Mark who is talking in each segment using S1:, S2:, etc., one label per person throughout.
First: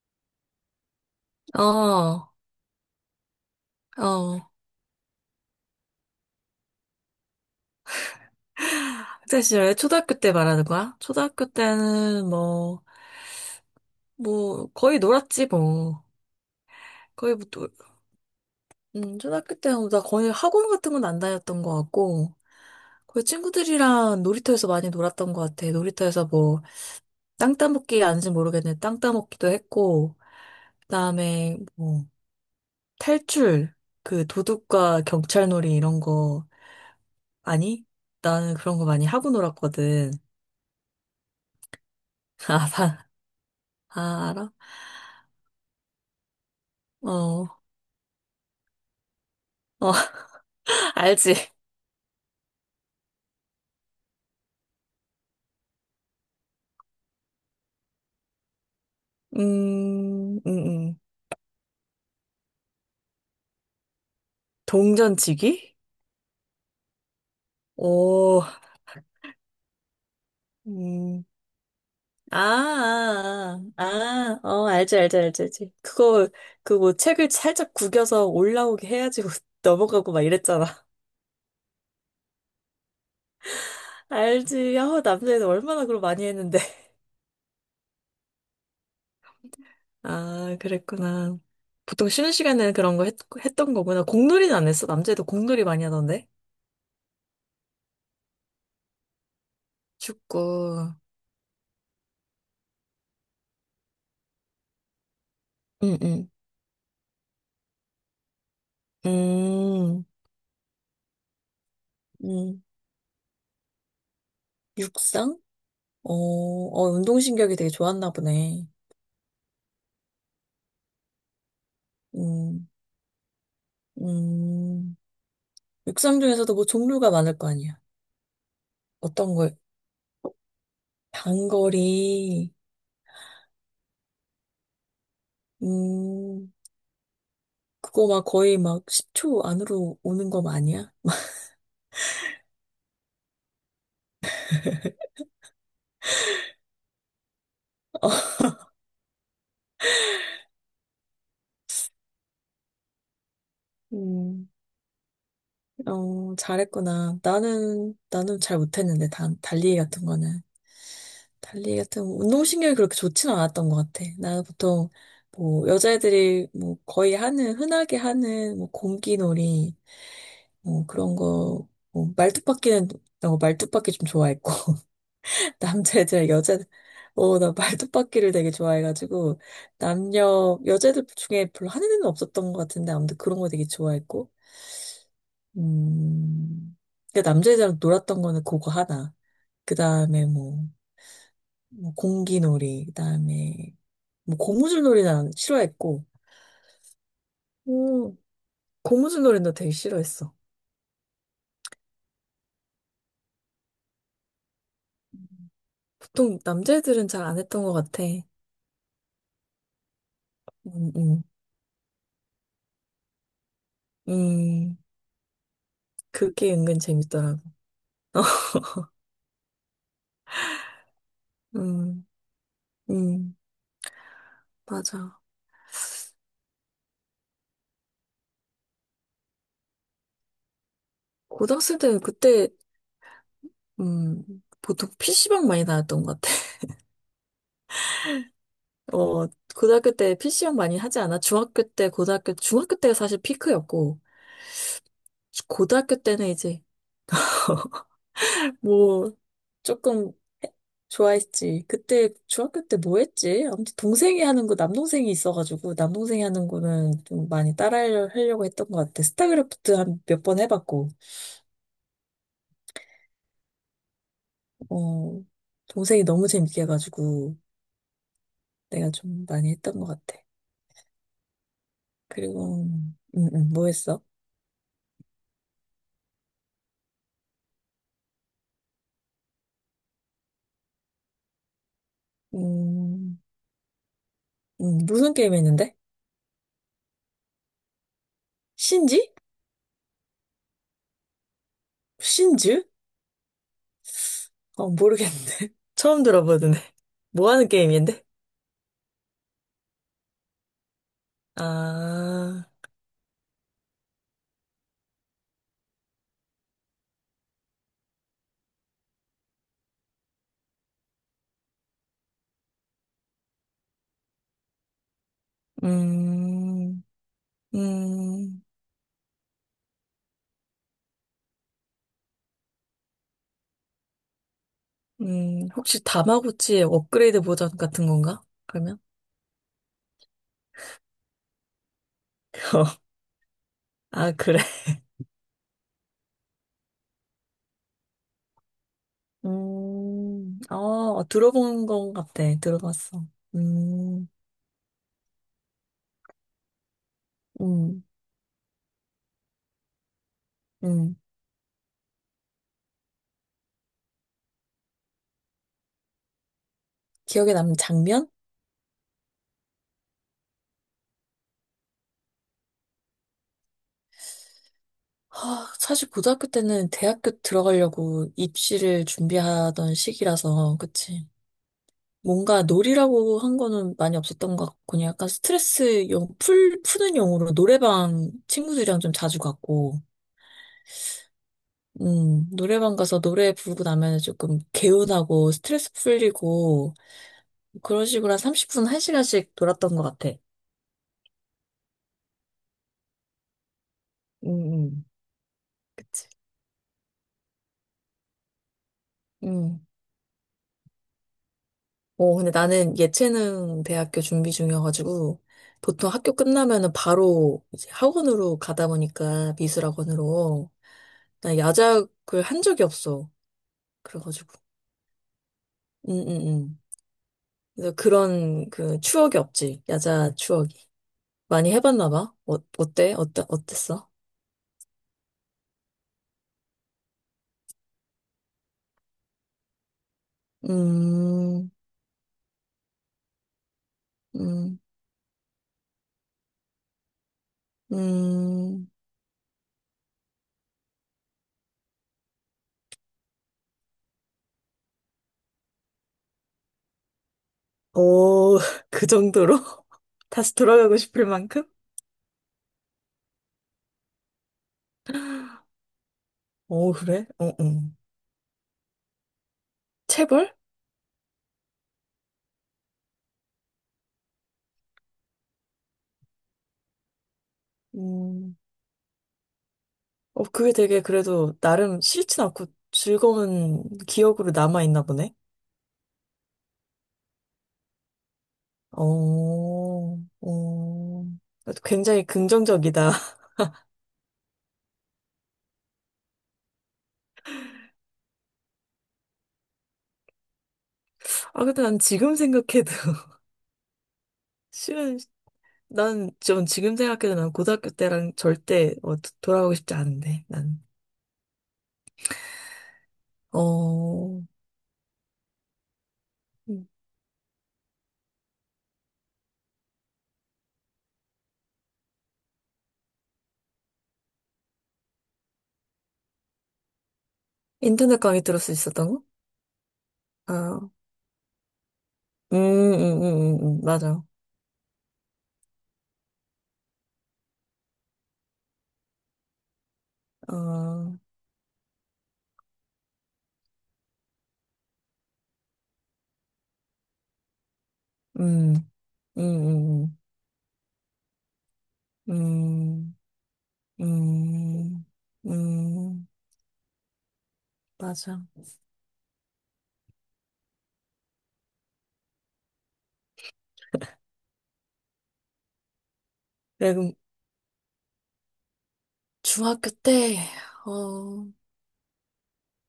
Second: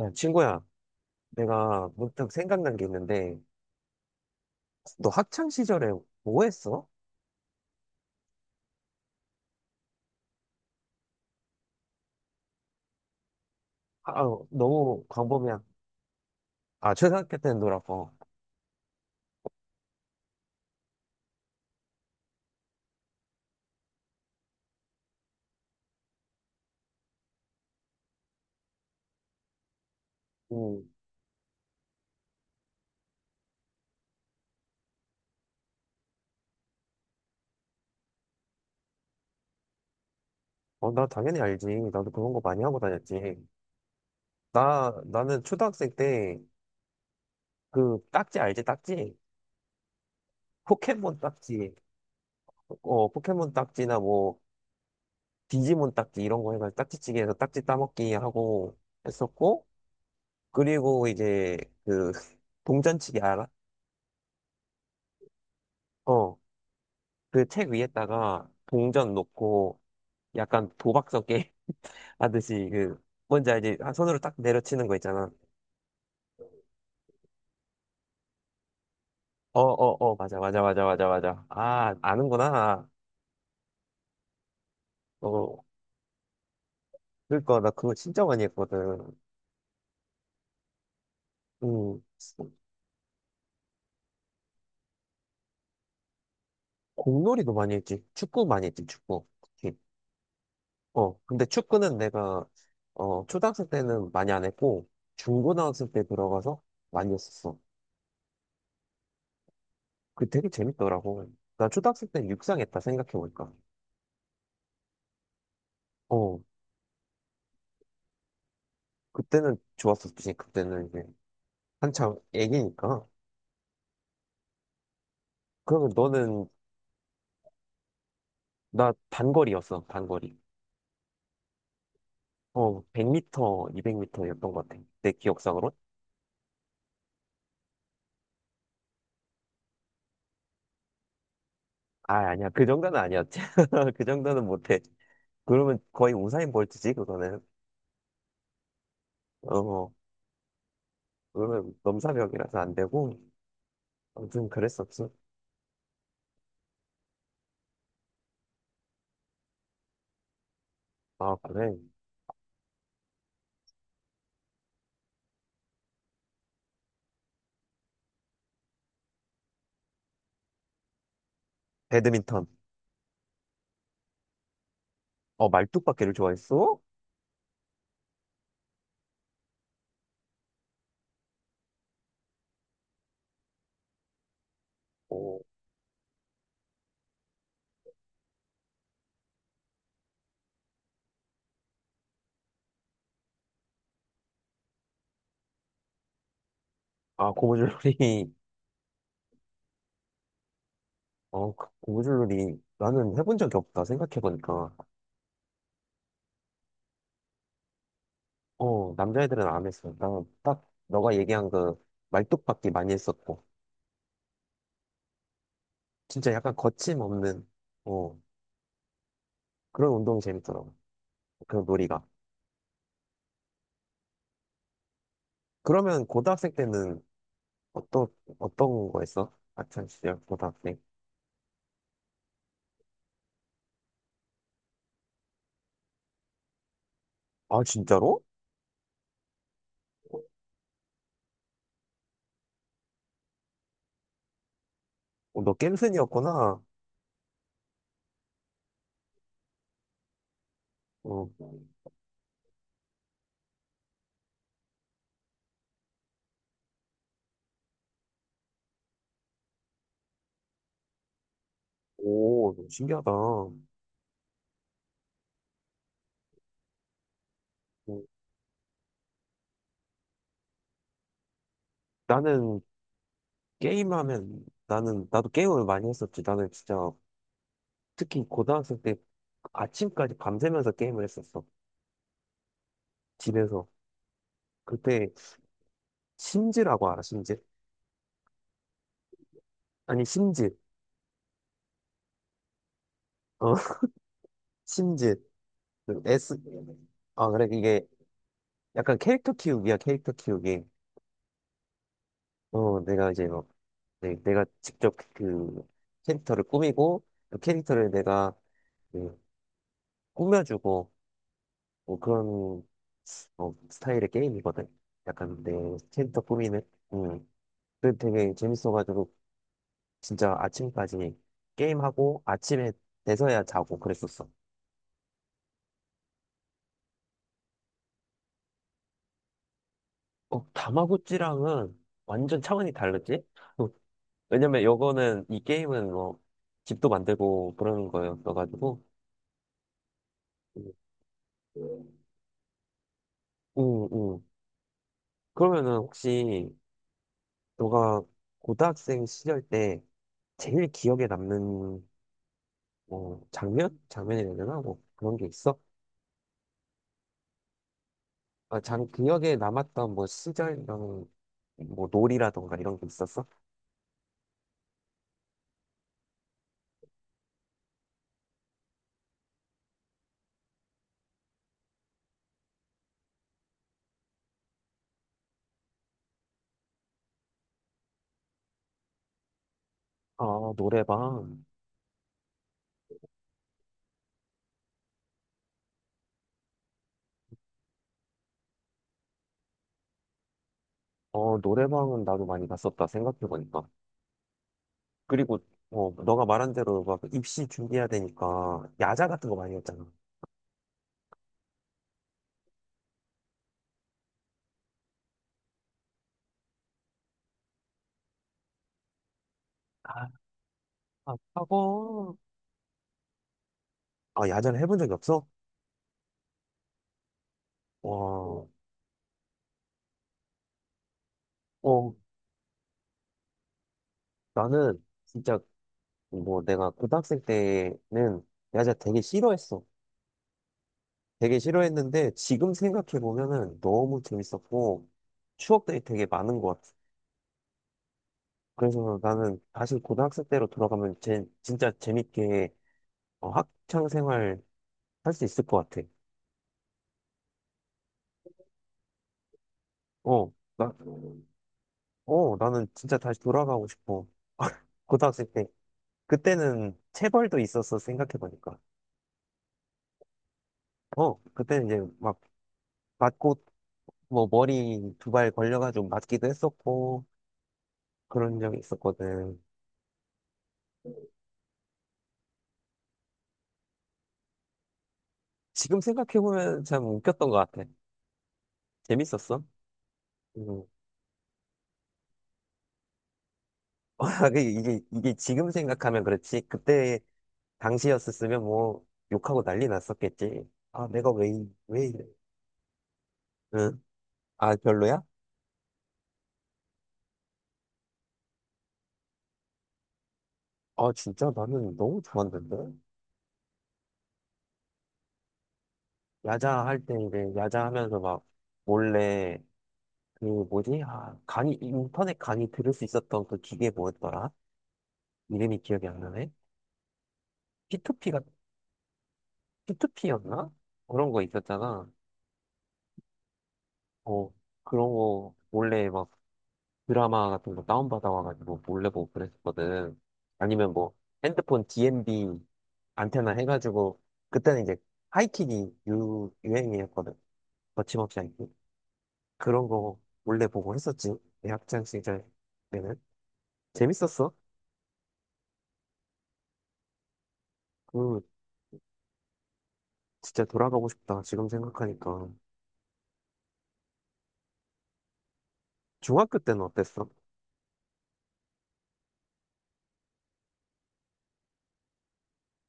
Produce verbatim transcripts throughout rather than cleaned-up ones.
S1: 야, 친구야, 내가
S2: 어,
S1: 문득 생각난 게 있는데,
S2: 어.
S1: 너 학창 시절에 뭐 했어?
S2: 학창 시절, 초등학교 때 말하는 거야? 초등학교 때는 뭐,
S1: 아, 어,
S2: 뭐, 거의
S1: 너무
S2: 놀았지,
S1: 광범위한.
S2: 뭐.
S1: 아,
S2: 거의
S1: 초등학교
S2: 뭐,
S1: 때는
S2: 놀-
S1: 놀았고.
S2: 음, 초등학교 때는 뭐 나 거의 학원 같은 건 안 다녔던 것 같고, 거의 친구들이랑 놀이터에서 많이 놀았던 것 같아. 놀이터에서 뭐, 땅 따먹기 아닌지 모르겠는데, 땅 따먹기도 했고,
S1: 음,
S2: 그다음에 뭐, 탈출, 그 도둑과 경찰놀이 이런 거, 아니? 나는 그런 거 많이 하고 놀았거든.
S1: 어, 나 당연히 알지. 나도 그런 거 많이 하고
S2: 아,
S1: 다녔지.
S2: 아, 알아?
S1: 나, 나는 초등학생 때,
S2: 어.
S1: 그, 딱지 알지? 딱지?
S2: 어.
S1: 포켓몬
S2: 알지?
S1: 딱지. 어, 포켓몬 딱지나 뭐, 디지몬 딱지 이런 거 해가지고 딱지찌개에서 딱지 따먹기 하고 했었고,
S2: 음, 음, 음.
S1: 그리고 이제, 그, 동전치기 알아?
S2: 동전치기?
S1: 어. 그 책
S2: 오,
S1: 위에다가 동전 놓고 약간
S2: 음,
S1: 도박성 게임
S2: 아,
S1: 하듯이 그 뭔지
S2: 아,
S1: 알지? 한 손으로 딱
S2: 아, 아, 어,
S1: 내려치는 거
S2: 알지, 알지,
S1: 있잖아.
S2: 알지, 알지. 그거, 그 뭐 책을 살짝 구겨서 올라오게 해야지
S1: 어, 어,
S2: 넘어가고
S1: 어,
S2: 막
S1: 맞아, 맞아,
S2: 이랬잖아.
S1: 맞아, 맞아, 맞아. 아, 아는구나.
S2: 알지. 아, 남자애들
S1: 어,
S2: 얼마나 그걸 많이 했는데.
S1: 그러니까 나 그거 진짜 많이 했거든.
S2: 아, 그랬구나.
S1: 음,
S2: 보통 쉬는 시간에는 그런 거 했, 했던 거구나. 공놀이는 안 했어? 남자애들 공놀이 많이 하던데?
S1: 공놀이도 많이 했지. 축구 많이 했지, 축구. 특히.
S2: 축구.
S1: 어, 근데 축구는 내가 어 초등학생 때는 많이 안 했고 중고등학생
S2: 응,
S1: 때
S2: 응.
S1: 들어가서 많이 했었어.
S2: 음,
S1: 그 되게 재밌더라고. 나 초등학생 때
S2: 음,
S1: 육상했다 생각해보니까.
S2: 육상? 어,
S1: 어.
S2: 어, 운동신경이 되게 좋았나 보네.
S1: 그때는 좋았었지. 그때는 이제 한창
S2: 음,
S1: 애기니까.
S2: 음,
S1: 그러면
S2: 육상
S1: 너는
S2: 중에서도 뭐 종류가 많을 거 아니야.
S1: 나
S2: 어떤 거,
S1: 단거리였어. 단거리.
S2: 단거리,
S1: 어, 백 미터, 이백 미터였던 것 같아. 내 기억상으로.
S2: 음, 그거 막 거의 막 십 초 안으로 오는 거 아니야?
S1: 아, 아니야. 그 정도는 아니었지. 그 정도는 못해. 그러면 거의 우사인 볼트지, 그거는. 어, 그러면 넘사벽이라서 안 되고. 아무튼
S2: 음,
S1: 그랬었지.
S2: 어, 잘했구나. 나는, 나는 잘 못했는데, 단, 달리기 같은 거는.
S1: 아, 그래.
S2: 달리 같은 운동신경이 그렇게 좋지는 않았던 것 같아. 나는 보통 뭐 여자애들이 뭐 거의 하는 흔하게 하는 뭐 공기놀이 뭐 그런 거, 뭐
S1: 배드민턴.
S2: 말뚝박기는 어, 말뚝박기 좀 좋아했고
S1: 어, 말뚝박기를
S2: 남자애들 여자
S1: 좋아했어?
S2: 어, 나 말뚝박기를 되게 좋아해가지고 남녀 여자애들 중에 별로 하는 애는 없었던 것 같은데 아무튼 그런 거 되게 좋아했고
S1: 어,
S2: 음 그러니까 남자애들이랑 놀았던 거는 그거 하나. 그 다음에 뭐. 뭐 공기놀이, 그다음에 뭐 고무줄놀이는 안- 싫어했고,
S1: 아, 고무줄놀이.
S2: 오, 고무줄놀이나 되게 싫어했어.
S1: 어, 그 고무줄놀이. 나는 해본 적이 없다, 생각해보니까.
S2: 보통 남자애들은 잘 안 했던 것 같아.
S1: 어, 남자애들은 안 했어. 나는 딱
S2: 음,
S1: 너가
S2: 음,
S1: 얘기한 그 말뚝박기 많이 했었고,
S2: 음,
S1: 진짜
S2: 그게
S1: 약간
S2: 은근 재밌더라고.
S1: 거침없는, 어, 그런 운동이 재밌더라고. 그런 놀이가.
S2: 음, 음, 맞아.
S1: 그러면 고등학생 때는 어떤, 어떤 거 했어? 아참, 진짜 고등학생.
S2: 고등학생 때 그때, 음, 보통 피씨방 많이 나왔던 것 같아.
S1: 아, 진짜로?
S2: 어, 고등학교 때 피씨방 많이 하지 않아? 중학교 때, 고등학교, 중학교 때가 사실 피크였고,
S1: 어, 너
S2: 고등학교 때는
S1: 겜슨이었구나.
S2: 이제, 뭐, 조금
S1: 어,
S2: 좋아했지. 그때 중학교 때 뭐 했지? 아무튼 동생이 하는 거 남동생이 있어가지고 남동생이 하는 거는 좀 많이 따라하려고 했던 것 같아. 스타크래프트 한 몇 번 해봤고,
S1: 오, 신기하다. 어,
S2: 어, 동생이 너무 재밌게 해가지고 내가 좀 많이 했던 것 같아.
S1: 나는
S2: 그리고 음, 음, 뭐 했어?
S1: 게임하면, 나는, 나도 게임을 많이 했었지. 나는 진짜, 특히 고등학생 때 아침까지 밤새면서 게임을 했었어.
S2: 음,
S1: 집에서.
S2: 음,
S1: 그때
S2: 무슨 게임 했는데?
S1: 심지라고 알아, 심지.
S2: 신지?
S1: 아니, 심지.
S2: 신즈?
S1: 어,
S2: 어,
S1: 심지.
S2: 모르겠는데.
S1: 그
S2: 처음
S1: S.
S2: 들어보는데.
S1: 아,
S2: 뭐
S1: 그래.
S2: 하는
S1: 이게
S2: 게임인데?
S1: 약간 캐릭터 키우기야, 캐릭터 키우기.
S2: 아,
S1: 어, 내가 이제 뭐, 내, 내가 직접 그 캐릭터를 꾸미고, 그 캐릭터를 내가 그 꾸며주고, 뭐 그런 어, 스타일의 게임이거든. 약간 내 캐릭터 꾸미는.
S2: 음,
S1: 음. 그 되게
S2: 음.
S1: 재밌어가지고, 진짜 아침까지 게임하고, 아침에 돼서야 자고 그랬었어.
S2: 음, 혹시 다마고치의 업그레이드 버전 같은 건가? 그러면?
S1: 어, 다마고찌랑은 완전 차원이
S2: 어,
S1: 다르지? 어,
S2: 아, 그래.
S1: 왜냐면 요거는 이 게임은 뭐 집도 만들고 그러는 거였어가지고.
S2: 음,
S1: 음.
S2: 어, 들어본 것 같아. 들어봤어.
S1: 응,
S2: 음,
S1: 응. 그러면은 혹시
S2: 음,
S1: 너가 고등학생 시절 때 제일
S2: 음.
S1: 기억에 남는 뭐 장면? 장면이라 해야 되나? 뭐 그런 게 있어?
S2: 기억에 남는 장면?
S1: 아, 장, 기억에 남았던 뭐 시절 이런 뭐 놀이라던가 이런 게 있었어?
S2: 아, 사실 고등학교 때는 대학교 들어가려고 입시를 준비하던 시기라서, 그치. 뭔가 놀이라고 한 거는 많이 없었던 것 같고, 그냥 약간 스트레스 용, 풀, 푸는 용으로 노래방 친구들이랑 좀 자주 갔고,
S1: 아, 노래방.
S2: 음, 노래방 가서 노래 부르고 나면 조금 개운하고 스트레스 풀리고 그런 식으로 한 삼십 분, 한 시간씩 놀았던 것 같아.
S1: 어, 노래방은 나도 많이 갔었다, 생각해보니까.
S2: 음, 음.
S1: 그리고, 어,
S2: 그치.
S1: 너가 말한 대로 막 입시 준비해야 되니까, 야자 같은 거 많이
S2: 음.
S1: 했잖아.
S2: 어, 근데 나는 예체능 대학교 준비 중이어가지고 보통 학교 끝나면은 바로 이제 학원으로 가다 보니까
S1: 아,
S2: 미술학원으로
S1: 아,
S2: 나
S1: 하고,
S2: 야작을 한 적이 없어.
S1: 아,
S2: 그래가지고.
S1: 야자를 해본 적이 없어?
S2: 음, 음, 음. 그래서
S1: 와,
S2: 그런 그 추억이 없지. 야자 추억이. 많이 해봤나
S1: 어,
S2: 봐. 어, 어때? 어때? 어땠어?
S1: 나는 진짜 뭐 내가 고등학생 때는 야자 되게 싫어했어. 되게
S2: 음,
S1: 싫어했는데 지금 생각해보면은 너무
S2: 음,
S1: 재밌었고 추억들이 되게 많은 것 같아.
S2: 음,
S1: 그래서 나는 다시 고등학생 때로 돌아가면 제, 진짜 재밌게 어, 학창 생활 할 수 있을 것 같아.
S2: 오, 그 정도로?
S1: 어,
S2: 다시
S1: 나,
S2: 돌아가고 싶을 만큼?
S1: 어, 나는 진짜 다시 돌아가고 싶어. 고등학생 때.
S2: 오,
S1: 그때는
S2: 그래? 어, 어.
S1: 체벌도 있었어, 생각해보니까.
S2: 체벌?
S1: 어, 그때는 이제 막 맞고, 뭐 머리 두발 걸려가지고 맞기도 했었고,
S2: 음,
S1: 그런 적이 있었거든.
S2: 어, 그게 되게 그래도 나름 싫진 않고 즐거운 기억으로 남아있나 보네?
S1: 지금 생각해보면 참 웃겼던 것 같아. 재밌었어.
S2: 어,
S1: 음.
S2: 어. 굉장히 긍정적이다.
S1: 이게, 이게 이게 지금 생각하면 그렇지. 그때 당시였었으면 뭐 욕하고 난리 났었겠지. 아, 내가 왜,
S2: 아,
S1: 이-
S2: 근데 난
S1: 왜 이래.
S2: 지금 생각해도,
S1: 응? 아,
S2: 싫은,
S1: 별로야?
S2: 난 좀 지금 생각해도 난 고등학교 때랑 절대 어, 도- 돌아가고 싶지 않은데, 난.
S1: 아, 진짜 나는 너무 좋았는데?
S2: 어,
S1: 야자 할 때 이제 야자 하면서 막 몰래 그 뭐지? 아, 강의, 인터넷 강의 들을 수 있었던 그 기계 뭐였더라? 이름이 기억이 안 나네?
S2: 인터넷
S1: 피투피가
S2: 강의 들을 수 있었다고?
S1: 피투피였나?
S2: 아,
S1: 그런 거 있었잖아.
S2: 음, 음, 음, 음, 음, 맞아.
S1: 어, 그런 거 몰래 막 드라마 같은 거 다운받아와가지고 몰래 보고 그랬었거든. 아니면 뭐
S2: 어,
S1: 핸드폰 디엠비 안테나 해가지고 그때는 이제 하이킥이 유, 유행이었거든. 거침없이 하이킥.
S2: 음, 음,
S1: 그런
S2: 음,
S1: 거 몰래 보고 했었지. 내 학창 시절
S2: 음,
S1: 때는. 재밌었어.
S2: 음, 음, 음, 맞아.
S1: 그, 진짜 돌아가고 싶다. 지금 생각하니까. 중학교 때는
S2: 내가
S1: 어땠어?
S2: 중학교 때, 어,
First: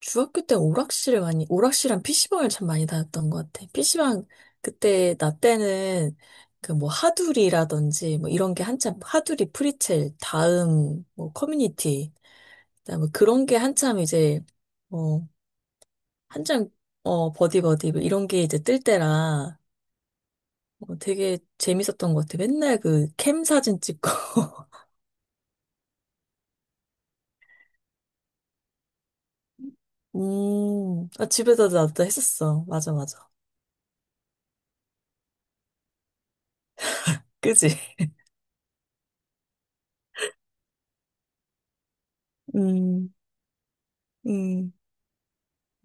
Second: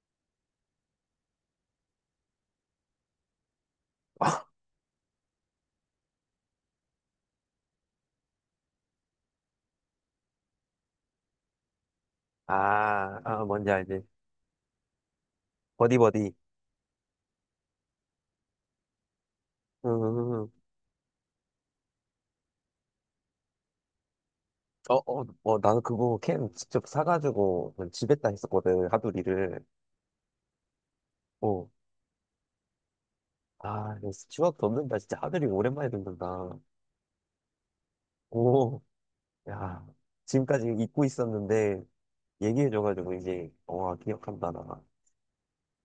S2: 중학교 때 오락실을 많이, 오락실이랑 피씨방을 참 많이 다녔던 것 같아. 피씨방, 그때, 나 때는, 그 뭐, 하두리라든지, 뭐, 이런 게 한참, 하두리, 프리첼, 다음, 뭐, 커뮤니티, 그다음에
S1: 아, 아,
S2: 그런 게
S1: 뭔지
S2: 한참
S1: 알지.
S2: 이제, 어,
S1: 버디버디.
S2: 한장 어 버디 버디 뭐 이런 게 이제 뜰 때라
S1: 음,
S2: 어, 되게 재밌었던 것 같아. 맨날 그 캠 사진 찍고.
S1: 어, 어, 어, 나는 그거 캔 직접 사가지고 그냥 집에다 했었거든. 하두리를.
S2: 음, 아,
S1: 어.
S2: 집에서 나도 했었어. 맞아, 맞아.
S1: 아, 이거 추억 돋는다. 진짜 하두리 오랜만에 듣는다.
S2: 그지?
S1: 오, 야. 지금까지 잊고 있었는데,
S2: 음,
S1: 얘기해줘가지고 이제, 와, 기억한다,
S2: 음,
S1: 나.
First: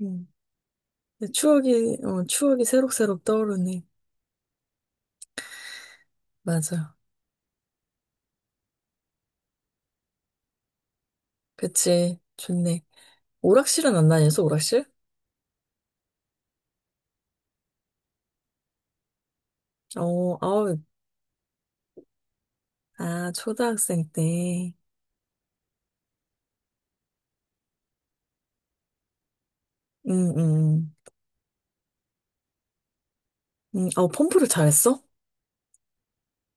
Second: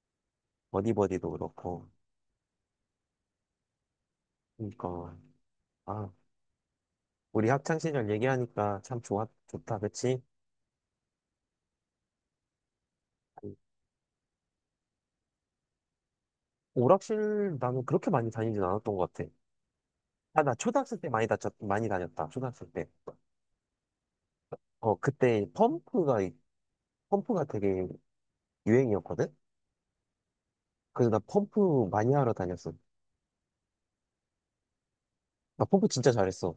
S2: 음.
S1: 버디버디도 그렇고.
S2: 추억이, 어, 추억이 새록새록 떠오르네.
S1: 그니까. 아,
S2: 맞아.
S1: 우리 학창시절 얘기하니까 참 좋아, 좋다, 그치?
S2: 그치. 좋네. 오락실은 안 다녔어, 오락실?
S1: 오락실 나는 그렇게 많이 다니진 않았던 것 같아.
S2: 어,
S1: 아, 나
S2: 아우,
S1: 초등학생 때 많이 다녔, 많이 다녔다, 초등학생 때.
S2: 아, 초등학생 때.
S1: 어, 그때 펌프가, 펌프가 되게 유행이었거든?
S2: 음, 음, 음.
S1: 그래서 나 펌프 많이 하러 다녔어.
S2: 음, 어, 펌프를 잘했어?
S1: 나 펌프 진짜 잘했어.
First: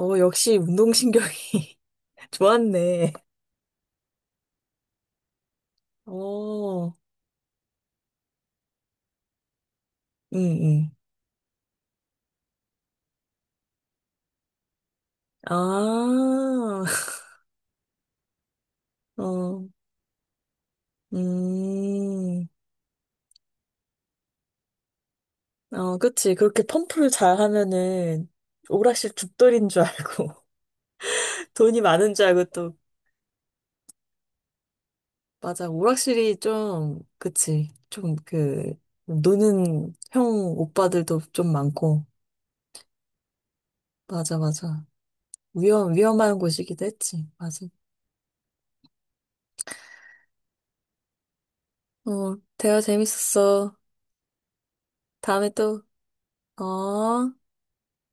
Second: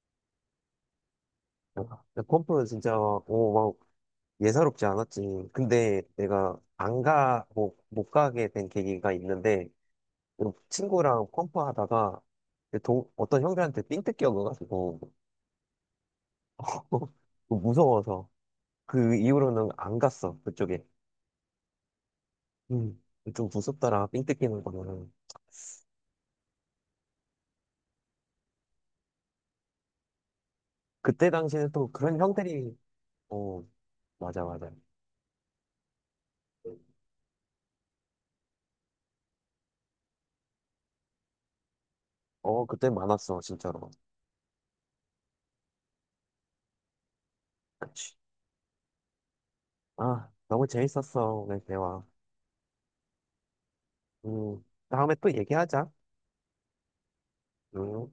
S2: 어, 역시 운동신경이
S1: 어, 나 펌프는 진짜,
S2: 좋았네.
S1: 오, 막, 예사롭지 않았지. 근데 내가
S2: 어,
S1: 안 가, 뭐, 못 가게 된 계기가 있는데,
S2: 응, 응.
S1: 친구랑 펌프 하다가 그 동, 어떤 형들한테 삥 뜯겨 가지고
S2: 아,
S1: 무서워서 그
S2: 어,
S1: 이후로는 안 갔어 그쪽에.
S2: 음,
S1: 음, 좀 무섭더라 삥 뜯기는 거는.
S2: 어, 그치. 그렇게 펌프를 잘 하면은 오락실 죽돌인 줄 알고,
S1: 그때 당시에는
S2: 돈이
S1: 또
S2: 많은
S1: 그런
S2: 줄 알고
S1: 형들이
S2: 또,
S1: 어 맞아 맞아.
S2: 맞아. 오락실이 좀, 그치. 좀 그, 노는 형 오빠들도 좀 많고,
S1: 어 그때 많았어 진짜로.
S2: 맞아, 맞아. 위험, 위험한 곳이기도 했지. 맞아.
S1: 그치. 아 너무 재밌었어 오늘 대화.
S2: 어, 대화 재밌었어.
S1: 음. 다음에 또
S2: 다음에 또,
S1: 얘기하자.
S2: 어.
S1: 음.